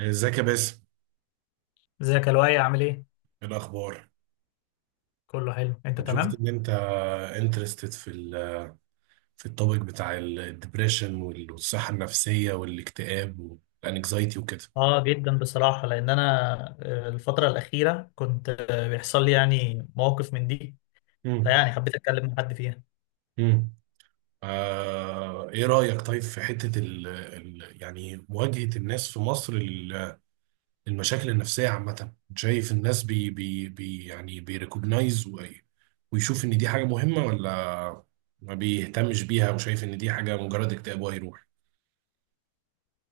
ازيك يا باسم، ازيك يا لؤي، عامل ايه؟ ايه الاخبار؟ كله حلو، انت شفت تمام؟ ان انت انترستد في التوبيك بتاع الدبريشن والصحه النفسيه والاكتئاب والانكزايتي وكده. اه جدا بصراحة، لأن أنا الفترة الأخيرة كنت بيحصل لي يعني مواقف من دي، امم. فيعني حبيت أتكلم مع حد فيها. امم. ايه رايك طيب في حته ال ال يعني مواجهه الناس في مصر للمشاكل النفسيه عامه؟ شايف الناس بي بي بي يعني بيريكوجنايز ويشوف ان دي حاجه مهمه، ولا ما بيهتمش بيها وشايف ان دي حاجه مجرد اكتئاب وهيروح؟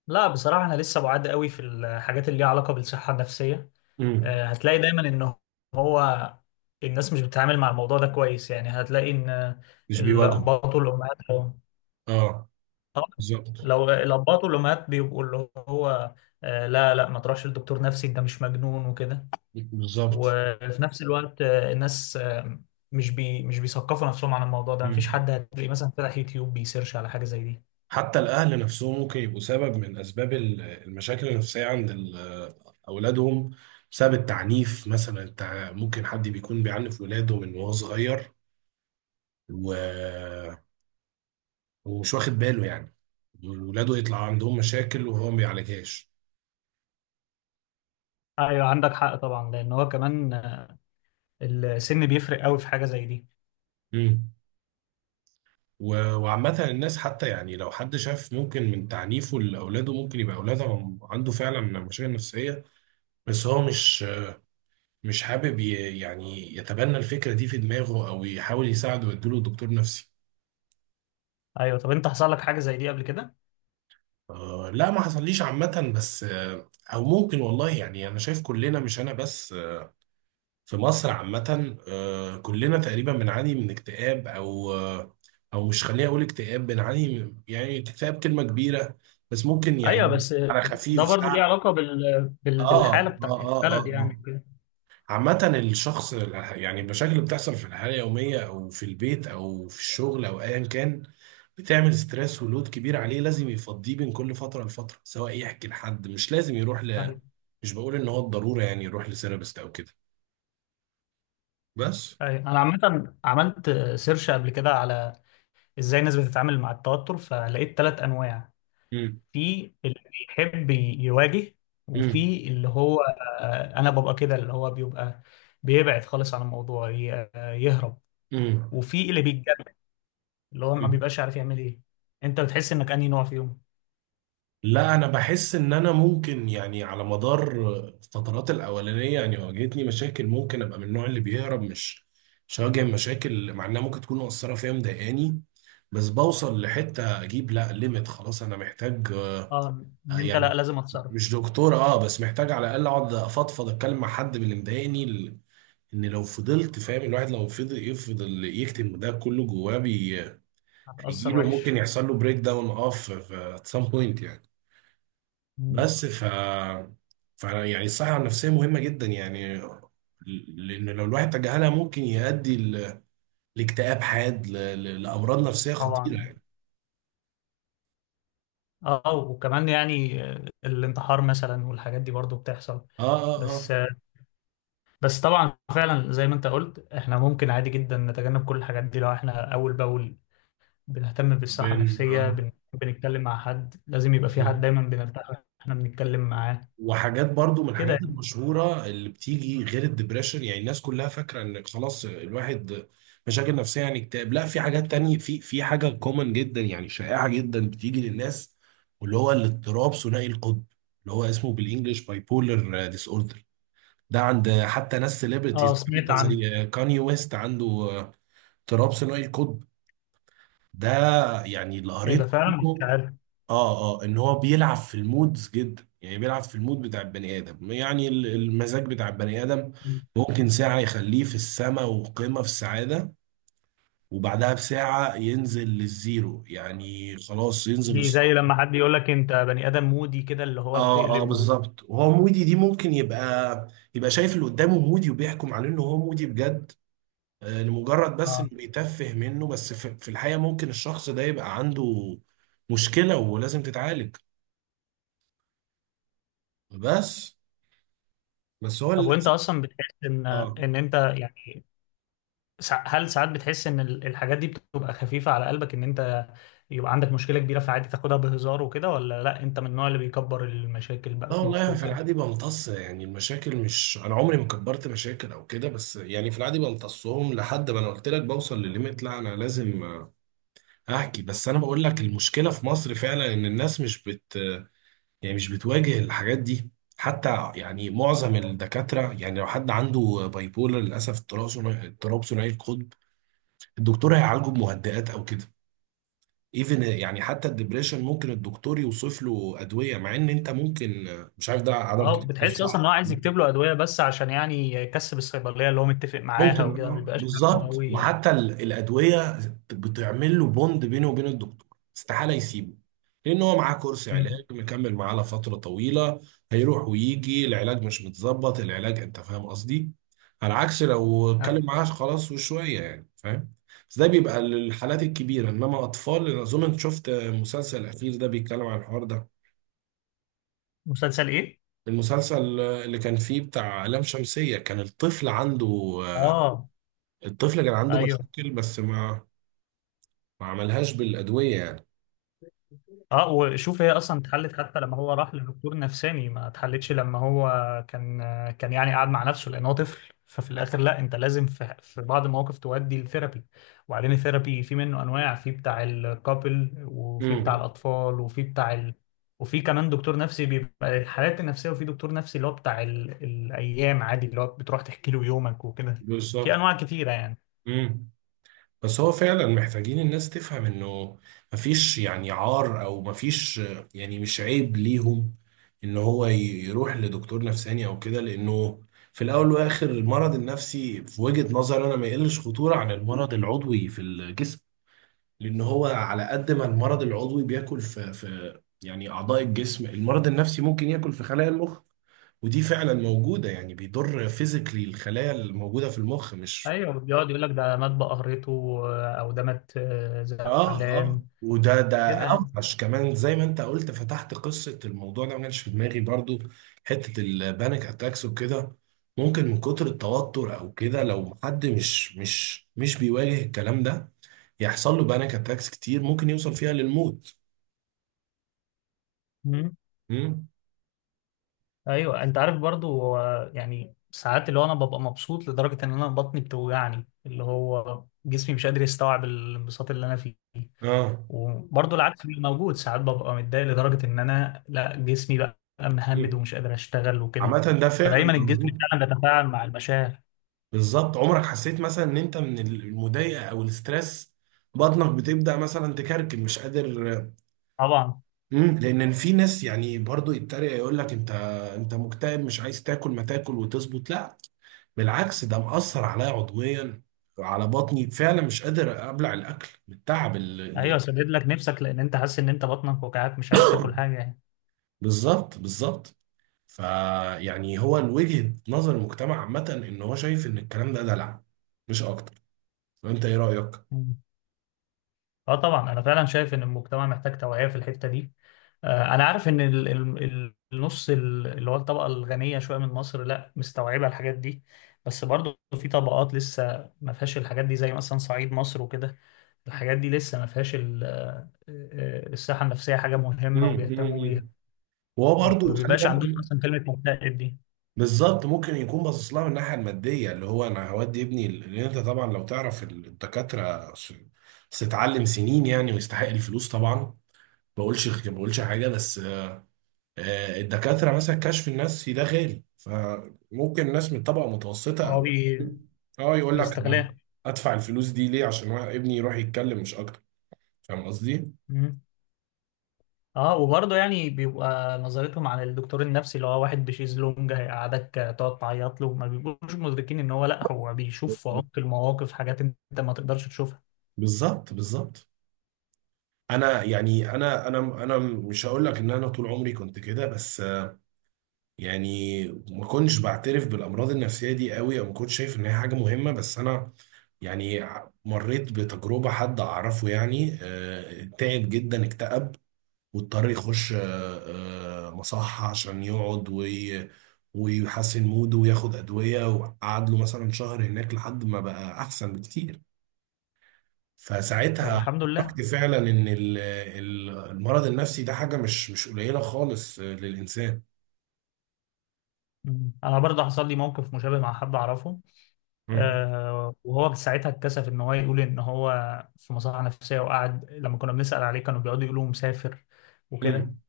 لا بصراحة أنا لسه بعاد قوي في الحاجات اللي ليها علاقة بالصحة النفسية، امم. هتلاقي دايما إن هو الناس مش بتتعامل مع الموضوع ده كويس، يعني هتلاقي إن مش بيواجهه. الآباء والأمهات لو اه. آه، بالظبط. لو الآباء والأمهات بيبقوا اللي هو لا لا، ما تروحش لدكتور نفسي، أنت مش مجنون وكده، بالظبط. وفي نفس الوقت الناس مش بيثقفوا نفسهم عن الموضوع ده، مفيش مم. حد هتلاقيه مثلا فتح يوتيوب بيسيرش على حاجة زي دي. حتى الأهل نفسهم ممكن يبقوا سبب من أسباب المشاكل النفسية عند أولادهم، بسبب التعنيف مثلا. ممكن حد بيكون بيعنف ولاده من وهو صغير، و... ومش واخد باله يعني ولاده يطلع عندهم مشاكل وهو ما بيعالجهاش. ايوه عندك حق طبعا، لان هو كمان السن بيفرق قوي في حاجة زي دي. مم. وعامة الناس حتى، يعني لو حد شاف ممكن من تعنيفه لأولاده ممكن يبقى أولاده عنده فعلا مشاكل نفسية، بس هو مش حابب يعني يتبنى الفكرة دي في دماغه أو يحاول يساعده ويديله دكتور نفسي. ايوه، طب انت حصل لك حاجة زي دي قبل كده؟ لا، ما حصليش عامة، بس أو ممكن، والله يعني أنا شايف كلنا، مش أنا بس. في مصر عامة، كلنا تقريبا بنعاني من اكتئاب، أو أو مش، خليني أقول اكتئاب. بنعاني يعني اكتئاب كلمة كبيرة، بس ممكن ايوه يعني بس على خفيف ده برضو ليه سهل. علاقة آه بالحالة آه بتاعت آه آه, البلد يعني آه. كده. عامة الشخص، يعني المشاكل اللي بتحصل في الحياة اليومية أو في البيت أو في الشغل أو أيا كان، بتعمل ستريس ولود كبير عليه. لازم يفضيه بين كل فترة لفترة، سواء يحكي لحد. مش لازم يروح ايوه. مش بقول إن هو الضرورة يعني يروح لسيرابست أو كده، بس. أيوة. انا عامة عملت سيرش قبل كده على ازاي الناس بتتعامل مع التوتر، فلقيت ثلاث انواع. امم. في اللي بيحب يواجه، امم. وفي اللي هو انا ببقى كده، اللي هو بيبقى بيبعد خالص عن الموضوع يهرب، امم. وفي اللي بيتجنن اللي هو ما بيبقاش عارف يعمل ايه. انت بتحس انك انهي نوع فيهم؟ لا، انا بحس ان انا ممكن يعني على مدار الفترات الاولانيه، يعني واجهتني مشاكل ممكن ابقى من النوع اللي بيهرب. مش هواجه مشاكل، مع انها ممكن تكون مؤثره فيا مضايقاني، بس بوصل لحته اجيب لا ليميت، خلاص انا محتاج. اه، ان انت يعني لا لازم اتصرف. مش دكتور، اه، بس محتاج على الاقل اقعد افضفض، اتكلم مع حد من اللي مضايقني. ان لو فضلت فاهم، الواحد لو فضل يفضل يكتم ده كله جواه هتأثر هيجيله. ممكن وحش. يحصل له بريك داون، at some point يعني. مم. بس ف يعني الصحة النفسية مهمة جدا، يعني لأن لو الواحد تجاهلها ممكن يؤدي لاكتئاب حاد، لأمراض نفسية خطيرة طبعا. يعني. اه وكمان يعني الانتحار مثلا والحاجات دي برضو بتحصل. اه. اه. اه. بس بس طبعا فعلا زي ما انت قلت احنا ممكن عادي جدا نتجنب كل الحاجات دي لو احنا اول باول بنهتم بالصحة بن النفسية، اه بنتكلم مع حد، لازم يبقى في بالظبط. حد دايما بنرتاح واحنا بنتكلم معاه. وحاجات برضو من كده الحاجات يعني. المشهورة اللي بتيجي غير الدبريشن، يعني الناس كلها فاكرة ان خلاص الواحد مشاكل نفسية يعني اكتئاب. لا، في حاجات تانية، في حاجة كومن جدا يعني شائعة جدا بتيجي للناس، واللي هو الاضطراب ثنائي القطب. اللي هو اسمه بالانجلش باي بولر ديس اوردر. ده عند حتى ناس اه سيلبرتيز، سمعت عن. زي كاني ويست، عنده اضطراب ثنائي القطب ده. يعني اللي ايه ده، قريته فعلا مش عنه، عارف. اه، اه، ان هو بيلعب في المودز جدا، يعني بيلعب في المود بتاع البني ادم، يعني المزاج بتاع البني ادم. ممكن ساعة يخليه في السماء وقمة في السعادة، وبعدها بساعة ينزل للزيرو، يعني خلاص ينزل دي زي لما حد يقول لك انت بني ادم مودي كده، اللي هو اه، اه، بتقلب و... بالظبط. وهو مودي، دي ممكن يبقى يبقى شايف اللي قدامه مودي وبيحكم عليه ان هو مودي بجد، لمجرد بس اه، انه بيتفه منه، بس في في الحقيقة ممكن الشخص ده يبقى عنده مشكلة ولازم تتعالج. بس، بس هو طب وانت للأسف. اصلا بتحس ان اه. ان انت يعني هل ساعات بتحس ان الحاجات دي بتبقى خفيفة على قلبك، ان انت يبقى عندك مشكلة كبيرة فعادي تاخدها بهزار وكده، ولا لا انت من النوع اللي بيكبر المشاكل بقى لا، في مخه والله في وكده؟ العادي بمتص يعني المشاكل، مش انا عمري ما كبرت مشاكل او كده، بس يعني في العادي بمتصهم لحد ما، انا قلت لك، بوصل لليميت. لا، انا لازم احكي. بس انا بقول لك المشكله في مصر فعلا ان الناس مش بت يعني مش بتواجه الحاجات دي. حتى يعني معظم الدكاتره، يعني لو حد عنده بايبولر للاسف، اضطراب ثنائي، اضطراب ثنائي القطب، الدكتور هيعالجه بمهدئات او كده. ايفن يعني حتى الدبريشن ممكن الدكتور يوصف له ادويه، مع ان انت ممكن مش عارف ده عدم اه، تشخيص بتحسش اصلا ان هو صح. عايز يكتب له ادويه بس عشان يعني يكسب الصيدليه اللي هو متفق معاها ممكن، وكده، ما اه، بيبقاش فاهمه بالظبط. قوي. وحتى الادويه بتعمل له بوند بينه وبين الدكتور، استحاله يسيبه لان هو معاه كورس أمم. علاج مكمل معاه لفتره طويله. هيروح ويجي، العلاج مش متظبط، العلاج، انت فاهم قصدي؟ على عكس لو اتكلم أيوة. معاه خلاص وشويه، يعني فاهم. بس ده بيبقى للحالات الكبيره، انما اطفال. أنا اظن انت شفت المسلسل الاخير ده بيتكلم عن الحوار ده. مسلسل ايه؟ المسلسل اللي كان فيه بتاع لام شمسيه، كان الطفل عنده، آه، اه. الطفل كان عنده ايوه. مشاكل، بس ما عملهاش بالأدوية يعني. اه، وشوف هي اصلا اتحلت؟ حتى لما هو راح لدكتور نفساني ما اتحلتش، لما هو كان كان يعني قاعد مع نفسه لان هو طفل، ففي الاخر لا انت لازم في بعض المواقف تودي الثيرابي. وبعدين الثيرابي في منه انواع، في بتاع الكابل وفي بتاع امم. الاطفال وفي كمان دكتور نفسي بيبقى الحالات النفسيه، وفي دكتور نفسي اللي هو بتاع الايام عادي اللي هو بتروح تحكي له يومك وكده. في بالظبط. انواع كتيره يعني. امم. بس هو فعلا محتاجين الناس تفهم انه مفيش يعني عار، او مفيش، يعني مش عيب ليهم ان هو يروح لدكتور نفساني او كده، لانه في الاول والاخر المرض النفسي في وجهة نظري انا ما يقلش خطورة عن المرض العضوي في الجسم. لان هو على قد ما المرض العضوي بياكل في يعني اعضاء الجسم، المرض النفسي ممكن ياكل في خلايا المخ، ودي فعلا موجودة، يعني بيضر فيزيكلي الخلايا الموجودة في المخ، مش. ايوه، بيقعد يقول لك ده مات بقهرته، او ده مات اه، اه، زعلان وده كده يعني. اوحش كمان، زي ما انت قلت، فتحت قصة الموضوع ده ما كانش في دماغي برضو، حتة البانيك اتاكس وكده. ممكن من كتر التوتر او كده، لو حد مش بيواجه الكلام ده، يحصل له بانيك اتاكس كتير، ممكن يوصل فيها للموت. مم. امم. ايوه، انت عارف برضو هو يعني ساعات اللي هو انا ببقى مبسوط لدرجه ان انا بطني بتوجعني، اللي هو جسمي مش قادر يستوعب الانبساط اللي انا فيه. اه. وبرضو العكس بيبقى موجود ساعات، ببقى متضايق لدرجه ان انا لا جسمي بقى مهمد مم. ومش قادر اشتغل وكده. عامة ده فعلا فدايما الجسم موجود. فعلا بيتفاعل مع المشاعر. بالظبط. عمرك حسيت مثلا ان انت من المضايقه او الاسترس بطنك بتبدا مثلا تكركب، مش قادر؟ طبعا. مم. لان في ناس يعني برضو يتريق، يقول لك انت مكتئب، مش عايز تاكل، ما تاكل وتظبط. لا، بالعكس، ده مأثر عليا عضويا، على بطني فعلا مش قادر ابلع الاكل من التعب ايوه، اللي سدد لك نفسك لان انت حاسس ان انت بطنك وجعاك، مش عايز تاكل حاجه. بالظبط، بالظبط. فيعني هو وجهة نظر المجتمع عامه ان هو شايف ان الكلام ده دلع، مش اكتر. وانت ايه رأيك؟ يعني اه، طبعا انا فعلا شايف ان المجتمع محتاج توعية في الحتة دي. انا عارف ان النص اللي هو الطبقة الغنية شوية من مصر لا، مستوعبة الحاجات دي، بس برضو في طبقات لسه ما فيهاش الحاجات دي زي مثلا صعيد مصر وكده. الحاجات دي لسه ما فيهاش الصحة النفسية حاجة مهمة مم. وبيهتموا بيها. مم. وهو ما برضو خلي بيبقاش بالك. عندهم اصلا كلمة مكتئب دي. بالظبط، ممكن يكون باصص لها من الناحيه الماديه، اللي هو انا هودي ابني، لان انت طبعا لو تعرف الدكاتره، ستعلم سنين يعني، ويستحق الفلوس طبعا. ما بقولش حاجه، بس الدكاتره مثلا كشف النفسي ده غالي، فممكن الناس من طبقه متوسطه هو او، اه، يقول لك انا بيستغلها. ادفع الفلوس دي ليه عشان ابني يروح يتكلم مش اكتر، فاهم قصدي؟ اه، وبرضه يعني بيبقى نظرتهم عن الدكتور النفسي اللي هو واحد بشيز لونج، هيقعدك تقعد تعيط له، ما بيبقوش مدركين ان هو لا، هو بيشوف في عمق المواقف حاجات انت ما تقدرش تشوفها. بالظبط، بالظبط. انا يعني انا مش هقول لك ان انا طول عمري كنت كده، بس يعني ما كنتش بعترف بالامراض النفسيه دي قوي، او ما كنتش شايف ان هي حاجه مهمه، بس انا يعني مريت بتجربه حد اعرفه، يعني تعب جدا، اكتئب، واضطر يخش مصحه عشان يقعد ويحسن موده وياخد ادويه، وقعد له مثلا شهر هناك لحد ما بقى احسن بكتير. طب فساعتها الحمد لله. عرفت فعلا ان المرض النفسي ده حاجه مش قليله خالص، للانسان. مم. انا برضه حصل لي موقف مشابه مع حد اعرفه، مم. وهو ساعتها اتكسف ان هو يقول ان هو في مصحة نفسية، وقعد لما كنا بنسأل عليه كانوا بيقعدوا يقولوا مسافر وكده، مم.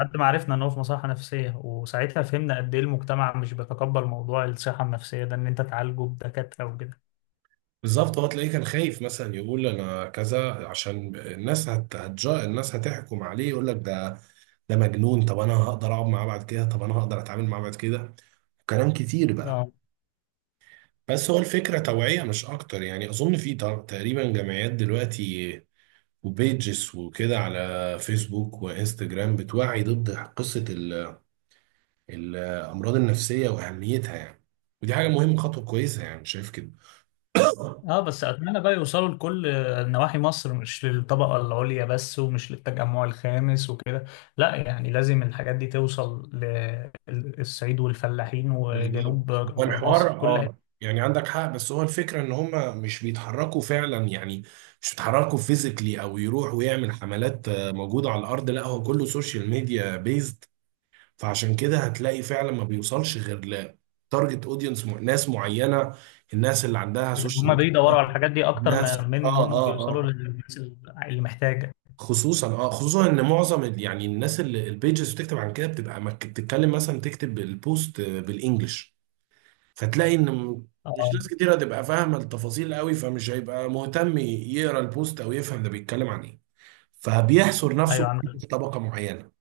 لحد ما عرفنا ان هو في مصحة نفسية. وساعتها فهمنا قد ايه المجتمع مش بيتقبل موضوع الصحة النفسية ده، ان انت تعالجه بدكاترة وكده. بالظبط. هو تلاقيه كان خايف مثلا يقول انا كذا عشان الناس الناس هتحكم عليه. يقول لك ده، ده مجنون، طب انا هقدر اقعد معاه بعد كده، طب انا هقدر اتعامل معاه بعد كده، كلام كتير بقى. اه بس هو الفكره توعيه مش اكتر، يعني اظن في تقريبا جمعيات دلوقتي وبيجز وكده على فيسبوك وانستجرام بتوعي ضد قصه الامراض النفسيه واهميتها يعني. ودي حاجه مهمه، خطوه كويسه يعني شايف كده. اه. بس اتمنى بقى يوصلوا لكل نواحي مصر، مش للطبقه العليا بس ومش للتجمع الخامس وكده، لا يعني لازم الحاجات دي توصل للصعيد والفلاحين وجنوب بالظبط. هو الحوار، مصر، كل حته. يعني عندك حق، بس هو الفكره ان هم مش بيتحركوا فعلا، يعني مش بيتحركوا فيزيكلي او يروح ويعمل حملات موجوده على الارض. لا، هو كله سوشيال ميديا بيزد. فعشان كده هتلاقي فعلا ما بيوصلش غير لتارجت اودينس، ناس معينه، الناس اللي عندها سوشيال هم بيدوروا على ميديا. الحاجات دي اكتر الناس ما من إن اه هم اه بيوصلوا اه للناس اللي محتاجه. خصوصا ان معظم يعني الناس اللي البيجز بتكتب عن كده، بتبقى بتتكلم مثلا تكتب البوست بالانجلش، فتلاقي ان مش اه. ناس كتير هتبقى فاهمه التفاصيل قوي، فمش هيبقى مهتم يقرا البوست او يفهم ده بيتكلم عن ايه، فبيحصر نفسه ايوه عندك. في طبقه معينه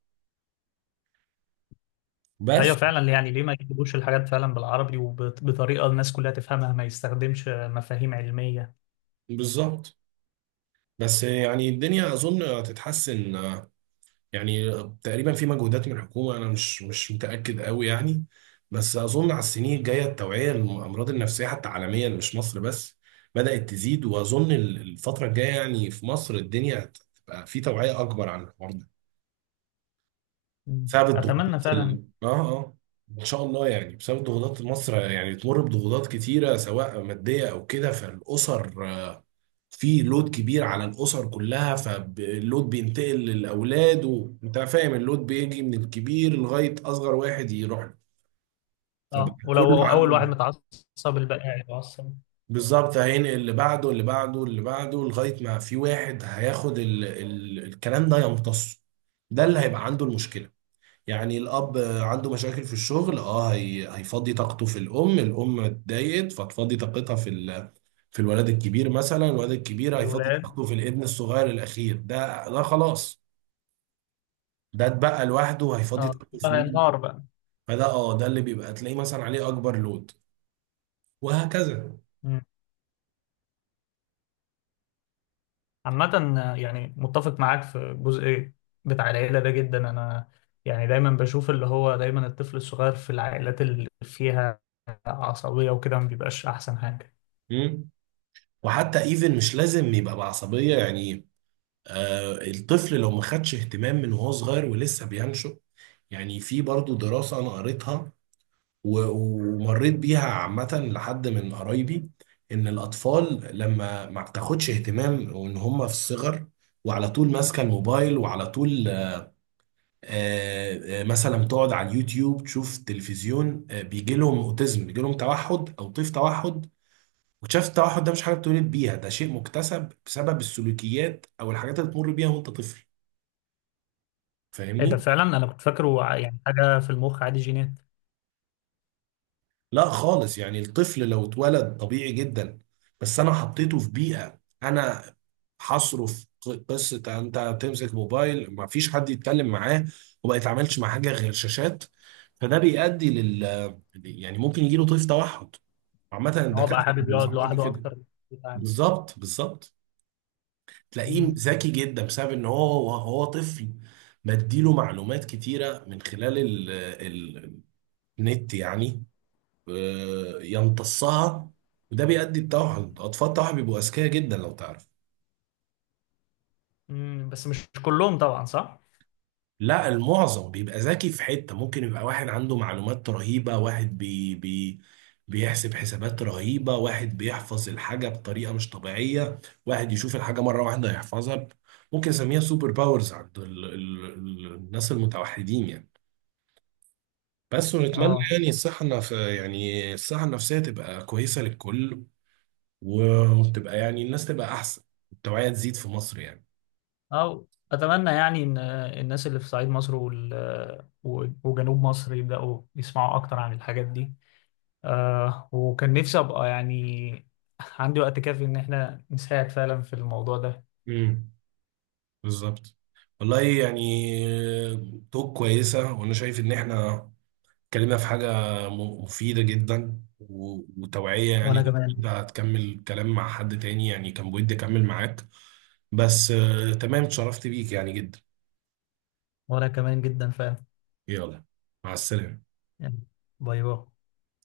ايوه بس. فعلا، يعني ليه ما يجيبوش الحاجات فعلا بالعربي وبطريقه الناس كلها تفهمها، ما يستخدمش مفاهيم علميه. بالظبط. بس يعني الدنيا اظن هتتحسن، يعني تقريبا في مجهودات من الحكومه، انا مش متاكد قوي يعني، بس اظن على السنين الجايه التوعيه للامراض النفسيه حتى عالميا، مش مصر بس، بدات تزيد، واظن الفتره الجايه يعني في مصر الدنيا هتبقى في توعيه اكبر عن الحوار ده، مم. بسبب اتمنى الضغوطات فعلا. ال... اه اه ان شاء الله. يعني بسبب الضغوطات مصر يعني تمر بضغوطات كتيره سواء ماديه او كده، فالاسر في لود كبير على الاسر كلها، فاللود بينتقل للاولاد، وانت فاهم اللود بيجي من الكبير لغايه اصغر واحد يروح له، فبقى اه، كله ولو اول واحد عنده. متعصب الباقي هيتعصب. بالظبط، هينقل اللي بعده اللي بعده اللي بعده لغايه ما في واحد هياخد الكلام ده يمتصه، ده اللي هيبقى عنده المشكله. يعني الأب عنده مشاكل في الشغل، هيفضي طاقته في الأم، الأم اتضايقت فتفضي طاقتها في في الولد الكبير مثلا، الولد الكبير هيفضي الولاد. طاقته في الابن الصغير الأخير ده خلاص ده اتبقى لوحده هيفضي اه، طاقته ده في مين؟ هينهار بقى. فده اه ده اللي بيبقى تلاقيه مثلا عليه أكبر لود، وهكذا. مم. عامة يعني متفق معاك في الجزء بتاع العيلة ده جدا، انا يعني دايما بشوف اللي هو دايما الطفل الصغير في العائلات اللي فيها عصبية وكده، ما بيبقاش احسن حاجة. مم. وحتى ايفن مش لازم يبقى بعصبية يعني. الطفل لو ما خدش اهتمام من وهو صغير ولسه بينشأ، يعني في برضو دراسة أنا قريتها ومريت بيها عامة لحد من قرايبي، إن الأطفال لما ما بتاخدش اهتمام وإن هم في الصغر، وعلى طول ماسكة الموبايل وعلى طول، مثلا تقعد على اليوتيوب تشوف تلفزيون، بيجي لهم أوتيزم، بيجي لهم توحد أو طيف توحد. وشاف التوحد ده مش حاجة بتولد بيها، ده شيء مكتسب بسبب السلوكيات أو الحاجات اللي بتمر بيها وأنت طفل. ايه ده، فاهمني؟ فعلا انا كنت فاكره يعني حاجة في المخ عادي، جينات. لا خالص، يعني الطفل لو اتولد طبيعي جدا، بس انا حطيته في بيئة انا هصرف قصة انت تمسك موبايل، ما فيش حد يتكلم معاه وما يتعاملش مع حاجة غير شاشات، فده بيؤدي لل، يعني ممكن يجيله طيف توحد. عامة ان هو بقى الدكاترة ما حابب يقعد بينصحوش لوحده بكده. اكتر بتاع. بالظبط، بالظبط. تلاقيه مم. ذكي جدا بسبب ان هو هو طفل بديله معلومات كتيرة من خلال ال- النت يعني، يمتصها. وده بيؤدي التوحد. اطفال التوحد بيبقوا اذكياء جدا لو تعرف. مم. بس مش كلهم طبعا، صح؟ لا، المعظم بيبقى ذكي في حتة، ممكن يبقى واحد عنده معلومات رهيبة، واحد بي بي بيحسب حسابات رهيبة، واحد بيحفظ الحاجة بطريقة مش طبيعية، واحد يشوف الحاجة مرة واحدة يحفظها. ممكن نسميها سوبر باورز عند ال ال ال الناس المتوحدين يعني. بس ونتمنى اه. يعني الصحة النف... يعني الصحة النفسية تبقى كويسة للكل، وتبقى يعني الناس تبقى احسن، التوعية تزيد في مصر يعني. أو أتمنى يعني إن الناس اللي في صعيد مصر وجنوب مصر يبدأوا يسمعوا أكتر عن الحاجات دي. وكان نفسي أبقى يعني عندي وقت كافي إن إحنا نساعد فعلا في الموضوع ده. امم. بالظبط. والله يعني توك كويسة، وانا شايف ان احنا اتكلمنا في حاجة مفيدة جدا وتوعية يعني. وانا كمان. انت هتكمل كلام مع حد تاني، يعني كان بودي اكمل معاك، بس تمام، اتشرفت بيك يعني جدا. وانا كمان جدا فعلا. يلا، مع السلامة. يعني. باي باي.